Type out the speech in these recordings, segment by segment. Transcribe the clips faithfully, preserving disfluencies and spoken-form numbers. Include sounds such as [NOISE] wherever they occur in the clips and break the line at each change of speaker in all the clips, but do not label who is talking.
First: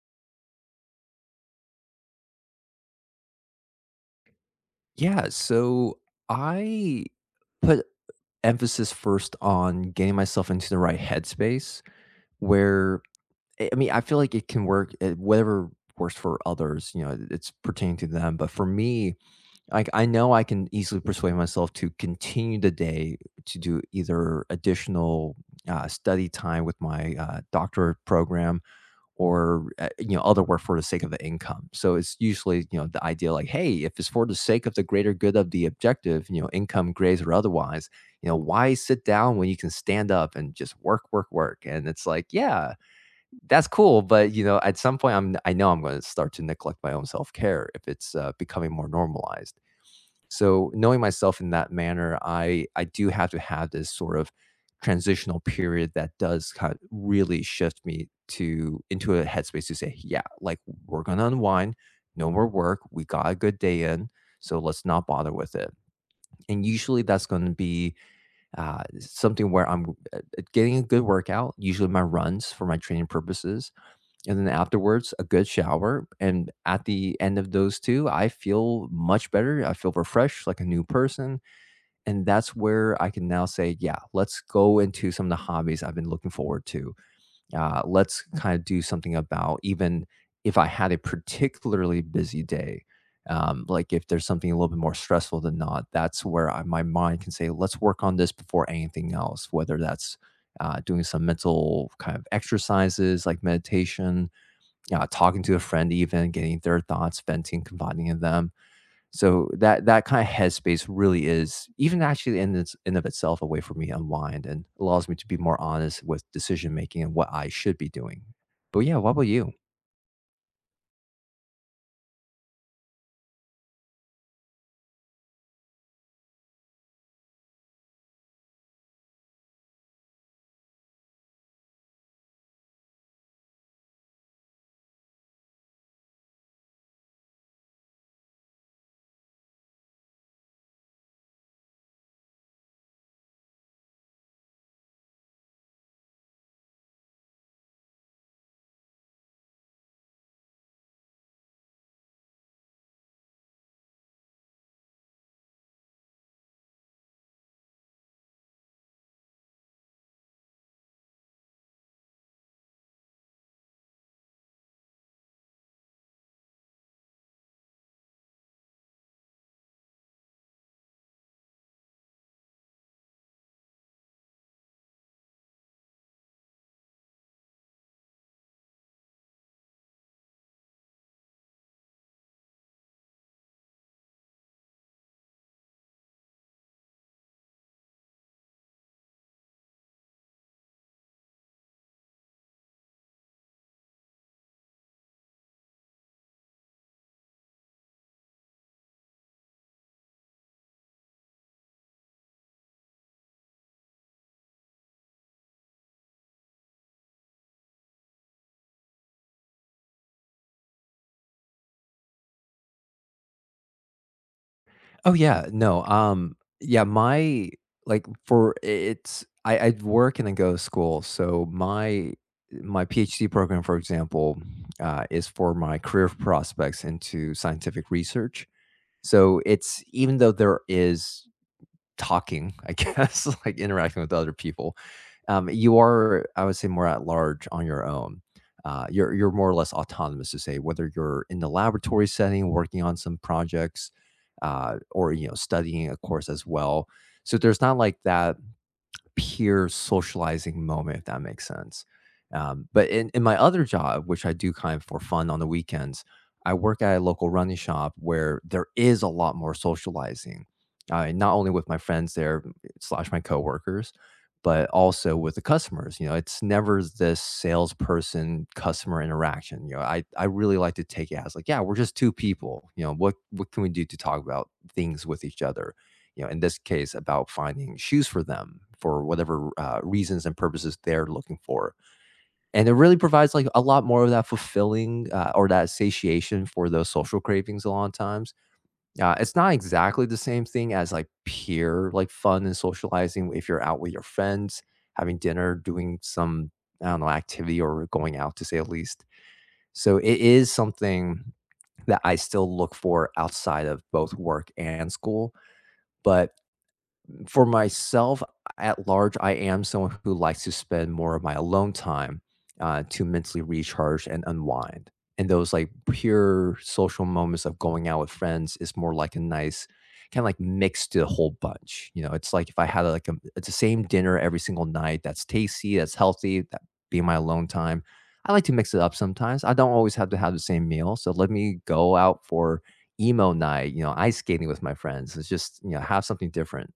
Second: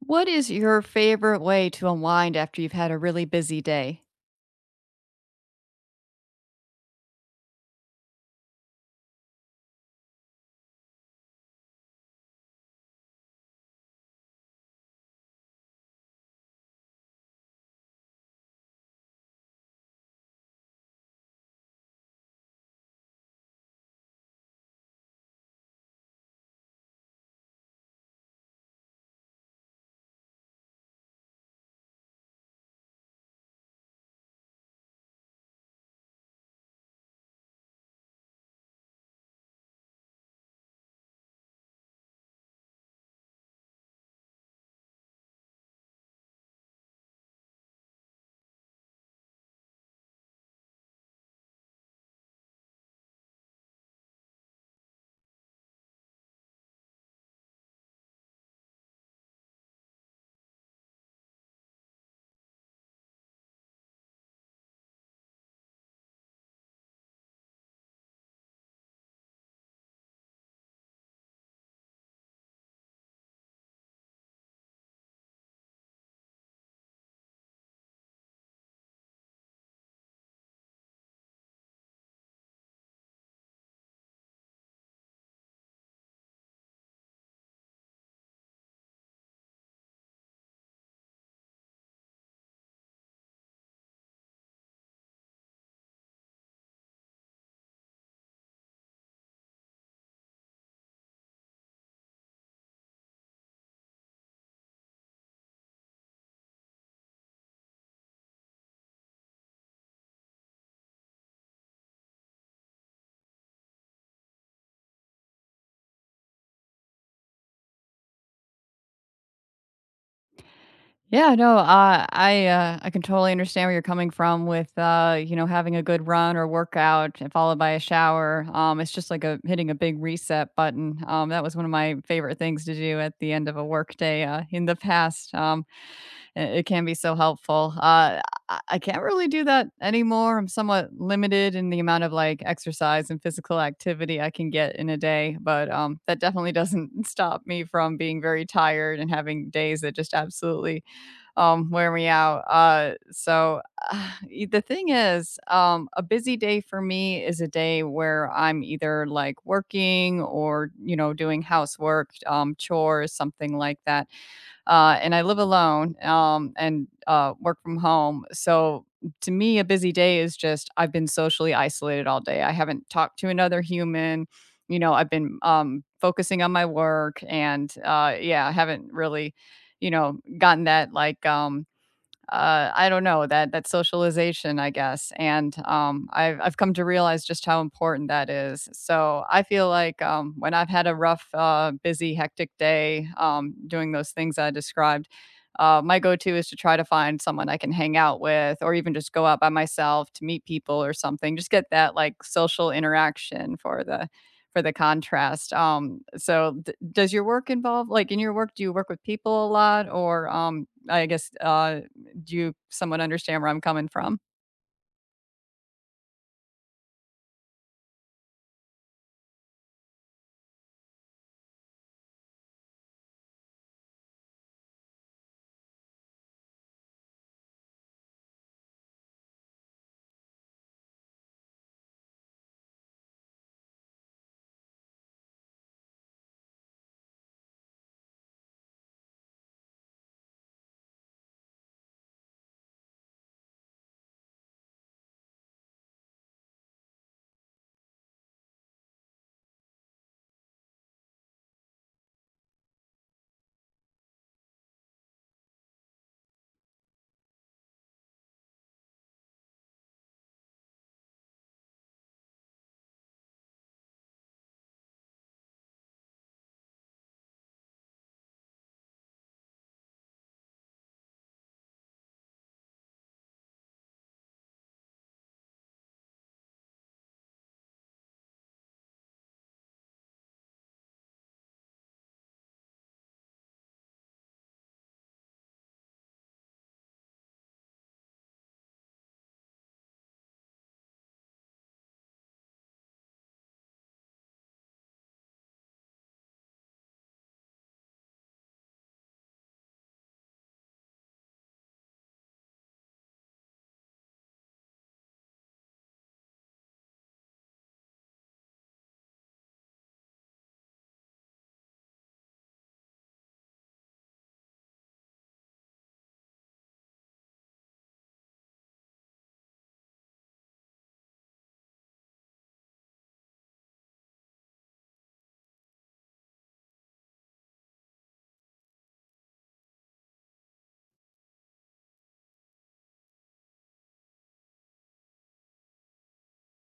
What is your favorite way to unwind after you've had a really busy day?
Yeah, so I put emphasis first on getting myself into the right headspace where I I mean, I feel like it can work eh, whatever works for others, you know, it's pertaining to them, but for me, like I know I can easily persuade myself to continue the day to do either additional uh, study time with my uh, doctorate program or, uh, you know, other work for the sake of the income. So it's usually, you know, the idea like, hey, if it's for the sake of the greater good of the objective, you know, income, grades, or otherwise, you know, why sit down when you can stand up and just work, work, work? And it's like, yeah, that's cool. But, you know, at some point, I'm, I know I'm going to start to neglect my own self care if it's uh, becoming more normalized. So knowing myself in that manner, I I do have to have this sort of transitional period that does kind of really shift me to into a headspace to say, yeah, like we're gonna unwind, no more work, we got a good day in, so let's not bother with it. And usually that's going to be uh, something where I'm uh, uh, getting a good workout. Usually my runs for my training purposes, and then afterwards a good shower and at the end of those two I feel much better, I feel refreshed, like a new person, and that's where I can now say, "Yeah, let's go into some of the hobbies I've been looking forward to. Uh, let's kinda do something about even if I had a particularly busy day." Um, like, if there's something a little bit more stressful than not, that's where I my mind can say, "Let's work on this before anything else," whether that's, uh, doing some mental kind of exercises like meditation, uh, talking to a friend, even getting their thoughts, venting, confiding in them, so that that kind of headspace really is even actually in its in of itself a way for me to unwind and allows me to be more honest with decision making and what I should be doing. But yeah, what about you?
Yeah, no, uh, I uh, I can totally understand where you're coming from with uh, you know, having a good run or workout and followed by a shower. Um, it's just like a hitting a big reset button. Um, that was one of my favorite things to do at the end of a work day uh, in the past. Um, it, it can be so helpful. Uh, I, I can't really do that anymore. I'm somewhat limited in the amount of like exercise and physical activity I can get in a day, but um, that definitely doesn't [LAUGHS] stop me from being very tired and having days that just absolutely um, wear me out. Uh, so [SIGHS] uh, y- the thing is, um, a busy day for me is a day where I'm either like working or, you know, doing housework, um, chores, something like that, uh, and I live alone, um, and uh, work from home. So to me, a busy day is just I've been socially isolated all day. I haven't talked to another human. You know, I've been um, focusing on my work, and uh, yeah, I haven't really, you know, gotten that like um, uh, I don't know, that that socialization, I guess, and um, I've I've come to realize just how important that is. So I feel like um, when I've had a rough, uh, busy, hectic day um, doing those things I described, uh, my go-to is to try to find someone I can hang out with, or even just go out by myself to meet people or something. Just get that like social interaction for the for the contrast. Um, so d- does your work involve like in your work? Do you work with people a lot, or um, I guess, uh, do you somewhat understand where I'm coming from?
Oh yeah no um yeah my like for it's I I work and then go to school, so my my PhD program, for example, uh, is for my career prospects into scientific research. So it's, even though there is talking, I guess, [LAUGHS] like interacting with other people, um, you are, I would say, more at large on your own. Uh, you're you're more or less autonomous to say whether you're in the laboratory setting, working on some projects, uh, or you know studying a course as well. So there's not like that peer socializing moment, if that makes sense. Um, but in, in my other job, which I do kind of for fun on the weekends, I work at a local running shop where there is a lot more socializing. I, not only with my friends there slash my coworkers, but also with the customers. You know, it's never this salesperson customer interaction. You know, I I really like to take it as like, yeah, we're just two people. You know, what what can we do to talk about things with each other? You know, in this case, about finding shoes for them for whatever uh, reasons and purposes they're looking for. And it really provides like a lot more of that fulfilling uh, or that satiation for those social cravings a lot of times. Uh, it's not exactly the same thing as like peer like fun and socializing if you're out with your friends, having dinner, doing some, I don't know, activity or going out to say at least. So it is something that I still look for outside of both work and school. But for myself, at large, I am someone who likes to spend more of my alone time, uh, to mentally recharge and unwind. And those, like, pure social moments of going out with friends is more like a nice kinda, like, mix to a whole bunch, you know? It's like if I had, like, a it's the same dinner every single night that's tasty, that's healthy, that being my alone time. I like to mix it up sometimes. I don't always have to have the same meal, so let me go out for emo night, you know, ice skating with my friends. It's just, you know, have something different.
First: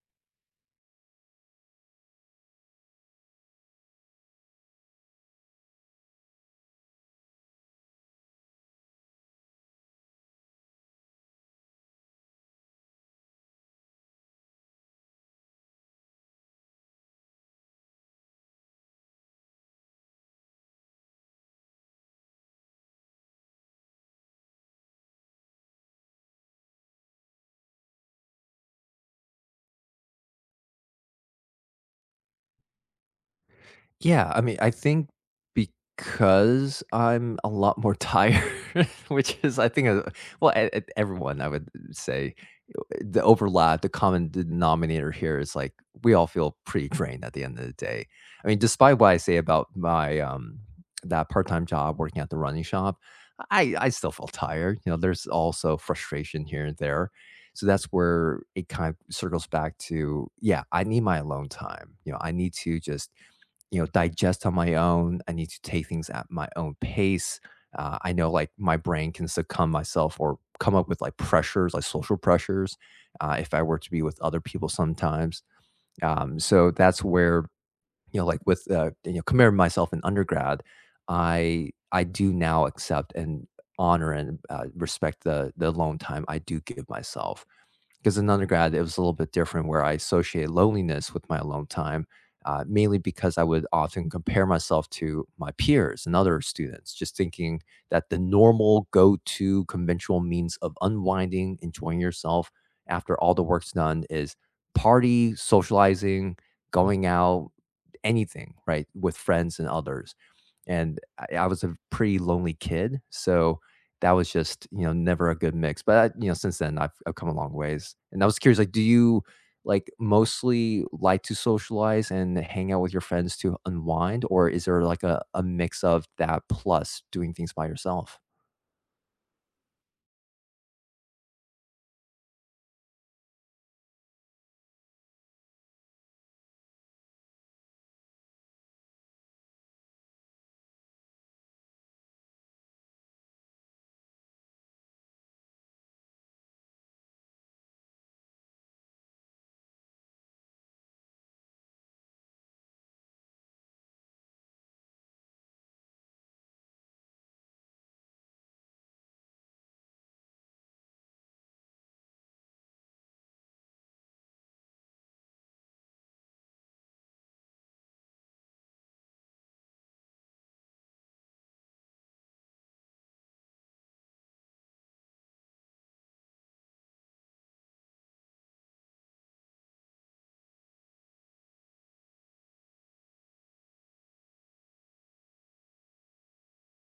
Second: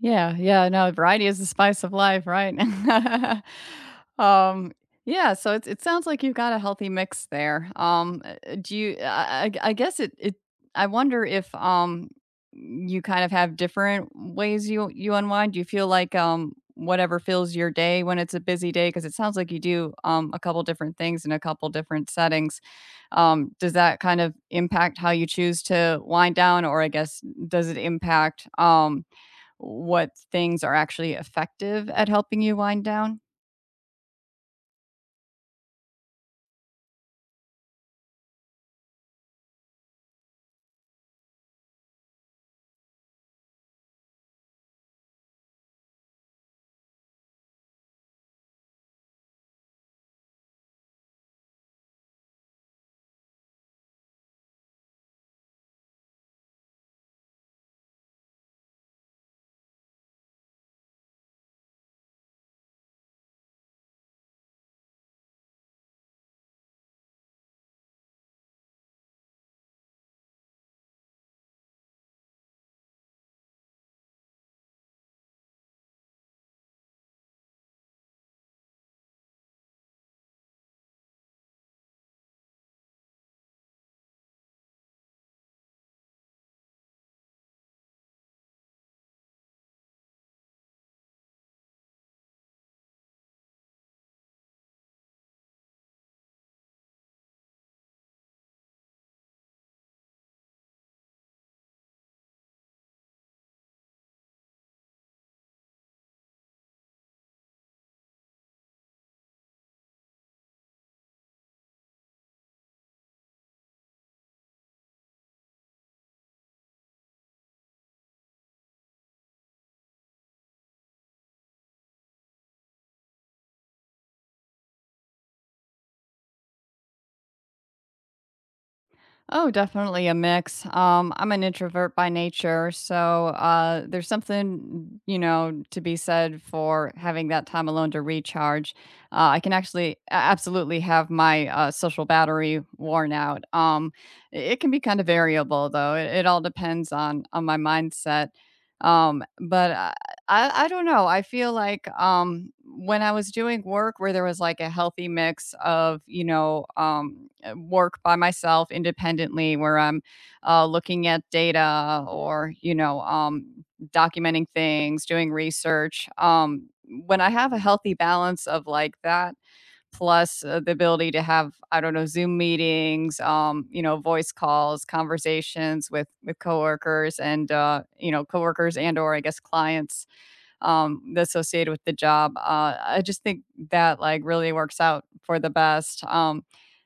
Yeah, yeah, no, variety is the spice of life, right? [LAUGHS] um, yeah, so it it sounds like you've got a healthy mix there. Um, uh, do you? I, I I guess it. It. I wonder if um you kind of have different ways you you unwind. Do you feel like um whatever fills your day when it's a busy day? Because it sounds like you do um a couple different things in a couple different settings. Um, does that kind of impact how you choose to wind down, or I guess does it impact um what things are actually effective at helping you wind down?
Yeah, I mean, I think because I'm a lot more tired, [LAUGHS] which is, I think, uh, well, e- e- everyone, I would say, the overlap, the common denominator here is like we all feel pretty [LAUGHS] drained at the end of the day. I mean, despite what I say about my um that part-time job working at the running shop, I I still feel tired. You know, there's also frustration here and there. So that's where it kind of circles back to, yeah, I need my alone time. You know, I need to just you know, digest on my own. I need to take things at my own pace. Uh, I know like my brain can succumb myself or come up with like pressures, like social pressures, uh, if I were to be with other people sometimes. Um, so that's where, you know, like with, uh, you know, comparing myself in undergrad, I, I do now accept and honor and uh, respect the, the alone time I do give myself because in undergrad, it was a little bit different where I associate loneliness with my alone time, uh, mainly because I would often compare myself to my peers and other students, just thinking that the normal go to conventional means of unwinding, enjoying yourself after all the work's done is party, socializing, going out, anything, right, with friends and others. And I, I was a pretty lonely kid. So, that was just, you know, never a good mix, but, you know, since then, I've I've come a long ways, and I was curious, like, do you, like, mostly like to socialize and hang out with your friends to unwind, or is there, like, a a mix of that plus doing things by yourself?
Oh, definitely a mix. Um, I'm an introvert by nature, so uh, there's something, you know, to be said for having that time alone to recharge. Uh, I can actually a- absolutely have my uh, social battery worn out. Um, i- it can be kind of variable though. It, it all depends on on my mindset. Um, but I, I I don't know. I feel like um, when I was doing work where there was like a healthy mix of, you know, um, uh, work by myself independently where I'm uh, looking at data or, you know, um, documenting things, doing research. Um, when I have a healthy balance of like that, plus uh, the ability to have, I don't know, Zoom meetings, um, you know, voice calls, conversations with with coworkers and, uh, you know, coworkers and or I guess clients um, associated with the job. Uh, I just think that like really works out for the best. Um,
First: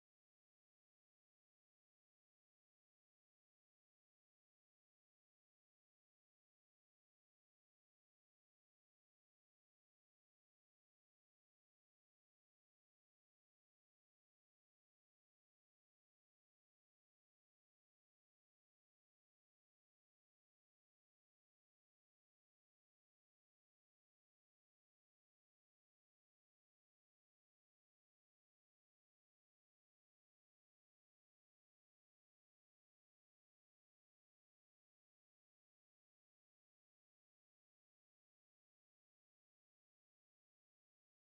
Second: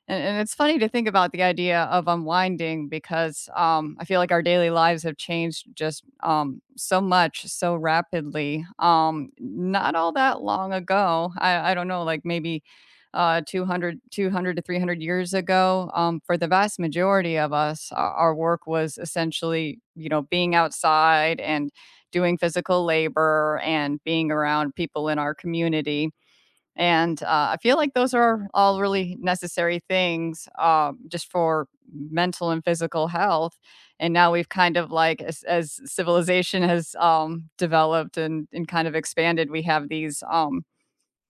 and, and it's funny to think about the idea of unwinding because um, I feel like our daily lives have changed just um, so much so rapidly. Um, not all that long ago, I, I don't know, like maybe uh, two hundred to three hundred years ago, um, for the vast majority of us, our, our work was essentially, you know, being outside and doing physical labor and being around people in our community. And uh, I feel like those are all really necessary things, um, just for mental and physical health. And now we've kind of like, as, as civilization has um, developed and, and kind of expanded, we have these um,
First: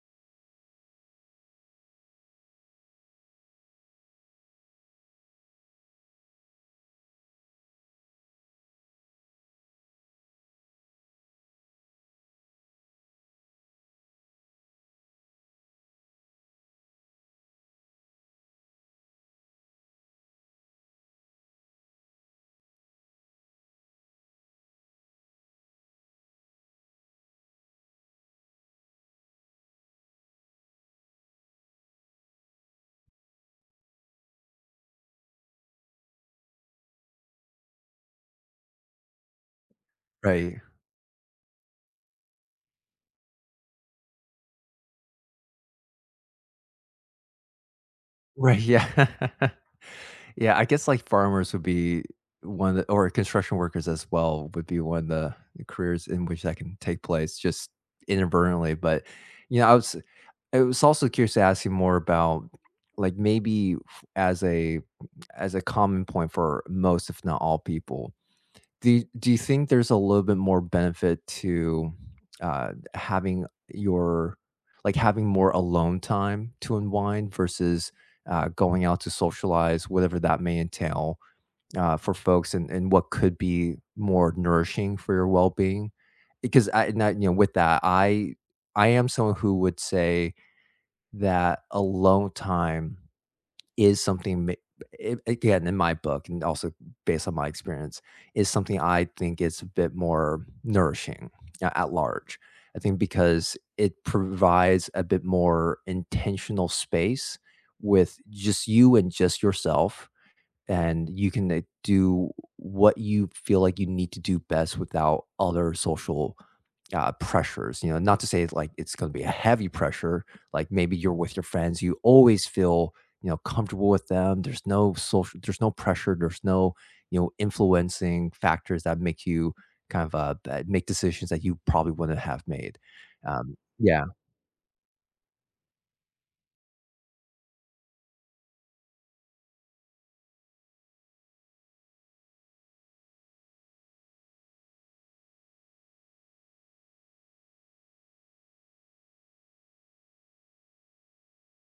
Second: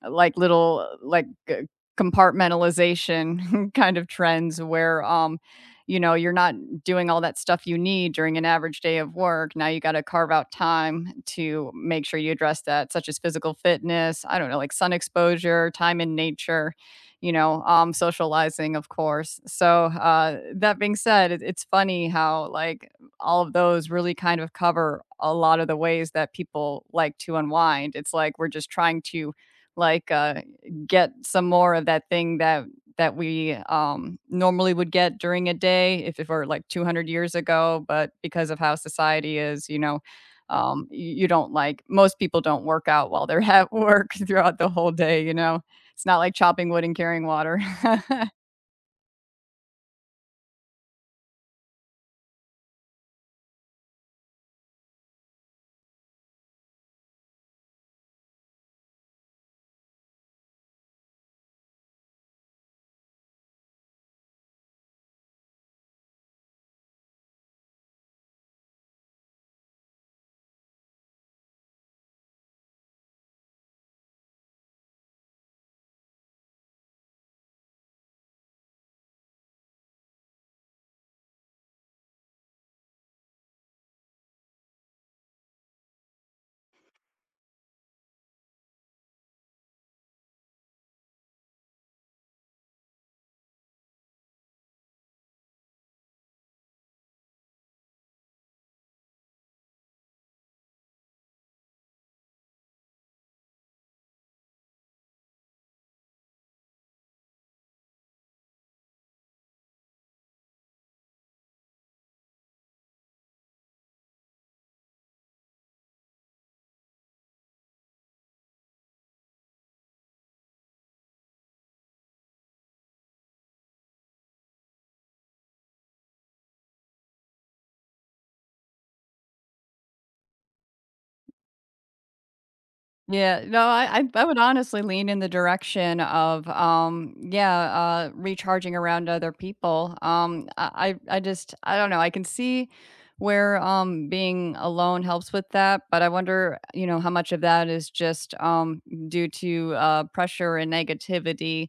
like little uh, like uh, compartmentalization [LAUGHS] kind of trends where um you know, you're not doing all that stuff you need during an average day of work. Now you got to carve out time to make sure you address that, such as physical fitness, I don't know, like sun exposure, time in nature, you know, um socializing, of course. So uh that being said, it, it's funny how like all of those really kind of cover a lot of the ways that people like to unwind. It's like we're just trying to like, uh, get some more of that thing that that we, um, normally would get during a day if it were, like, two hundred years ago, but because of how society is, you know,
Right.
um, you you don't like most people don't work out while they're at work [LAUGHS] throughout the whole day, you know? It's not like chopping wood and carrying water. [LAUGHS]
Right, yeah. [LAUGHS] Yeah, I guess, like, farmers would be one of the or construction workers as well would be one of the careers in which that can take place just inadvertently, but, you know, I was I was also curious to ask you more about, like, maybe f- as a as a common point for most, if not all people, do you, do you think there's a little bit more benefit to uh, having your like having more alone time to unwind versus uh, going out to socialize, whatever that may entail uh, for folks, and, and what could be more nourishing for your well being? Because I, and I, you know, with that, I I am someone who would say that alone time is something ma a again, in my book and also based on my experience, is something I think is a bit more nourishing a at large. I think because it provides a bit more intentional space with just you and just yourself, and you can, uh, do what you feel like you need to do best without other social uh, pressures. You know, not to say it's like it's going to be a heavy pressure. Like maybe you're with your friends, you always feel you know comfortable with them. There's no social, there's no pressure, there's no you know influencing factors that make you kind of uh, that make decisions that you probably wouldn't have made.
Yeah,
Um,
no, I I
yeah.
I would honestly lean in the direction of, um, yeah, uh, recharging around other people. Um, I I I just, I don't know. I can see where, um, being alone helps with that, but I wonder, you know, how much of that is just, um, due to, uh, pressure and negativity,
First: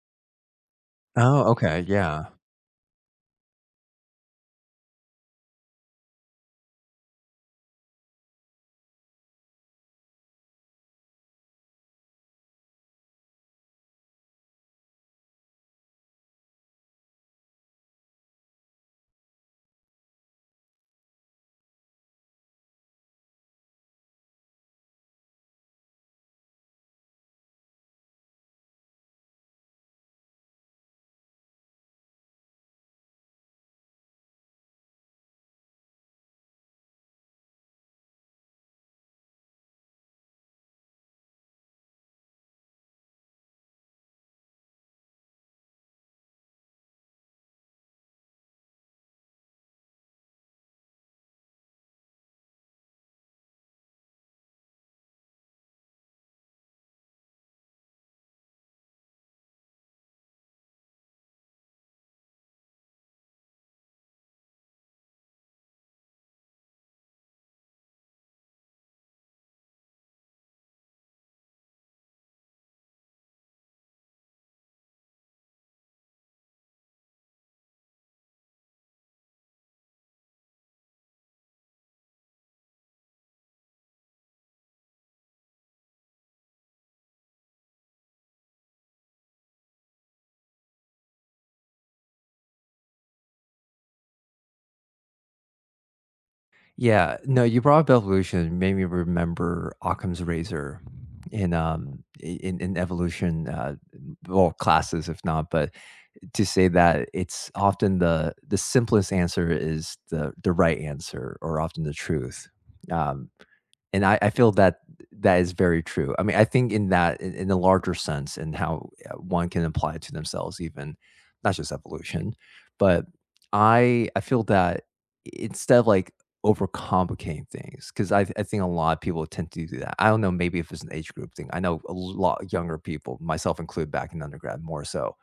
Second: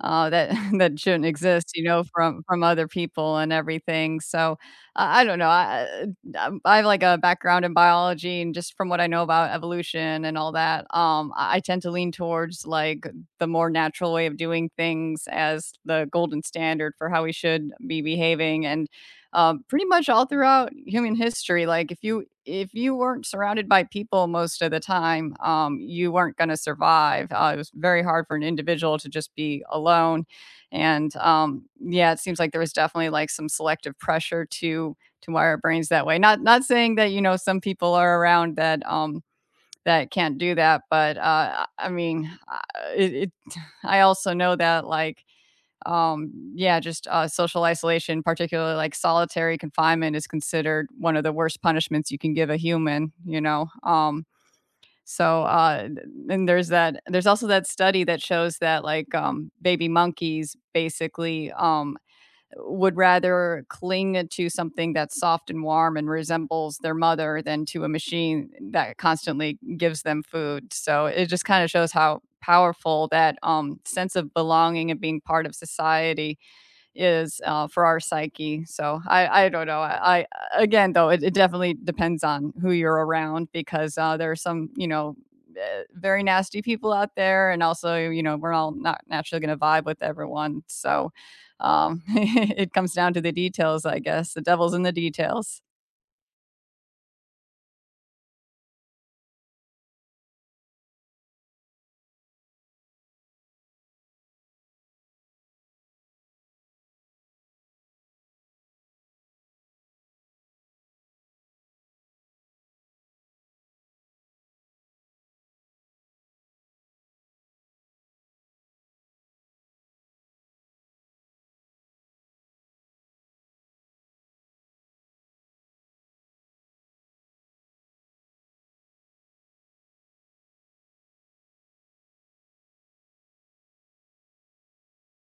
uh, that [LAUGHS] that shouldn't
Oh,
exist,
okay.
you know,
Yeah.
from from other people and everything. So, I I don't know. I I um, I have like a background in biology, and just from what I know about evolution and all that, um, I I tend to lean towards like the more natural way of doing things as the golden standard for how we should be behaving. And um, pretty much all throughout human history. Like if you if you weren't surrounded by people most of the time, um, you weren't going to survive. Uh, it was very hard for an individual to just be alone, and um, yeah, it seems like there was definitely like some selective pressure to to wire our brains that way. Not not saying that, you know, some people are around that. Um, that can't do that, but uh, I I mean, uh, it, it. [SIGHS] I also know that like um yeah just uh social isolation, particularly like solitary confinement, is considered one of the worst punishments you can give a human, you know. Um so uh th- and there's that there's also that study that shows that like um baby monkeys basically um would rather cling to something that's soft and warm and resembles their mother than to a machine that constantly gives them food. So it just kind of shows how powerful that um, sense of belonging and being part of society is, uh, for our psyche. So I I don't know. I, I again though, it, it definitely depends on who you're around because uh, there are some, you know, eh, very nasty people out there, and also, you know, we're all not naturally going to vibe with everyone. So um, [LAUGHS] it comes down to the details, I guess. The devil's in the details.
Yeah, no, you brought up evolution, made me remember Occam's razor in um i- in, in evolution uh well classes if not, but to say that it's often the the simplest answer is the the right answer or often the truth. Um and I I feel that that is very true. I mean, I think in that in in a larger sense and how, uh, one can apply it to themselves even, not just evolution, but I I feel that instead of, like, overcomplicating things, because I I think a lot of people tend to do that. I don't know, maybe if it's an age group thing. I know a lot younger people, myself included back in undergrad more so,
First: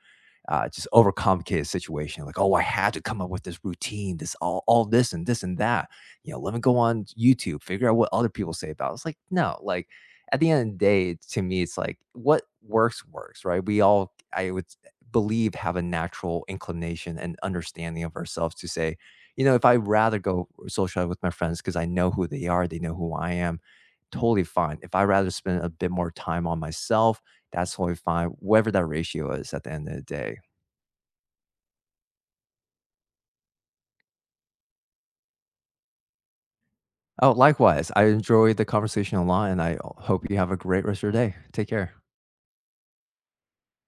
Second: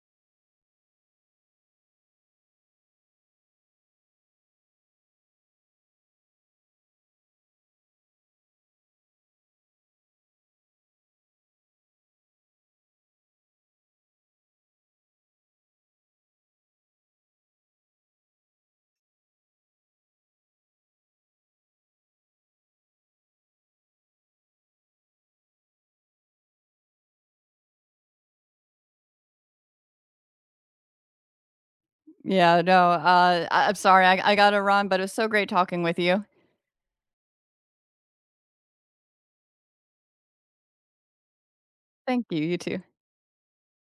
uh, just overcomplicated situation. Like, oh, I had to come up with this routine, this all, all this and this and that. You know, let me go on YouTube, figure out what other people say about. It. It's like no, like at the end of the day, to me, it's like what works works, right? We all, I would believe, have a natural inclination and understanding of ourselves to say, you know, if I rather go socialize with my friends because I know who they are, they know who I am, totally fine. If I rather spend a bit more time on myself, that's totally fine. Whatever that ratio is at the end of the day,
Yeah, no. Uh, I, I'm sorry, I, I gotta run, but it was so great talking with you.
oh, likewise. I enjoyed the conversation a lot, and I hope you have a great rest of your day. Take care.
Thank you. You too.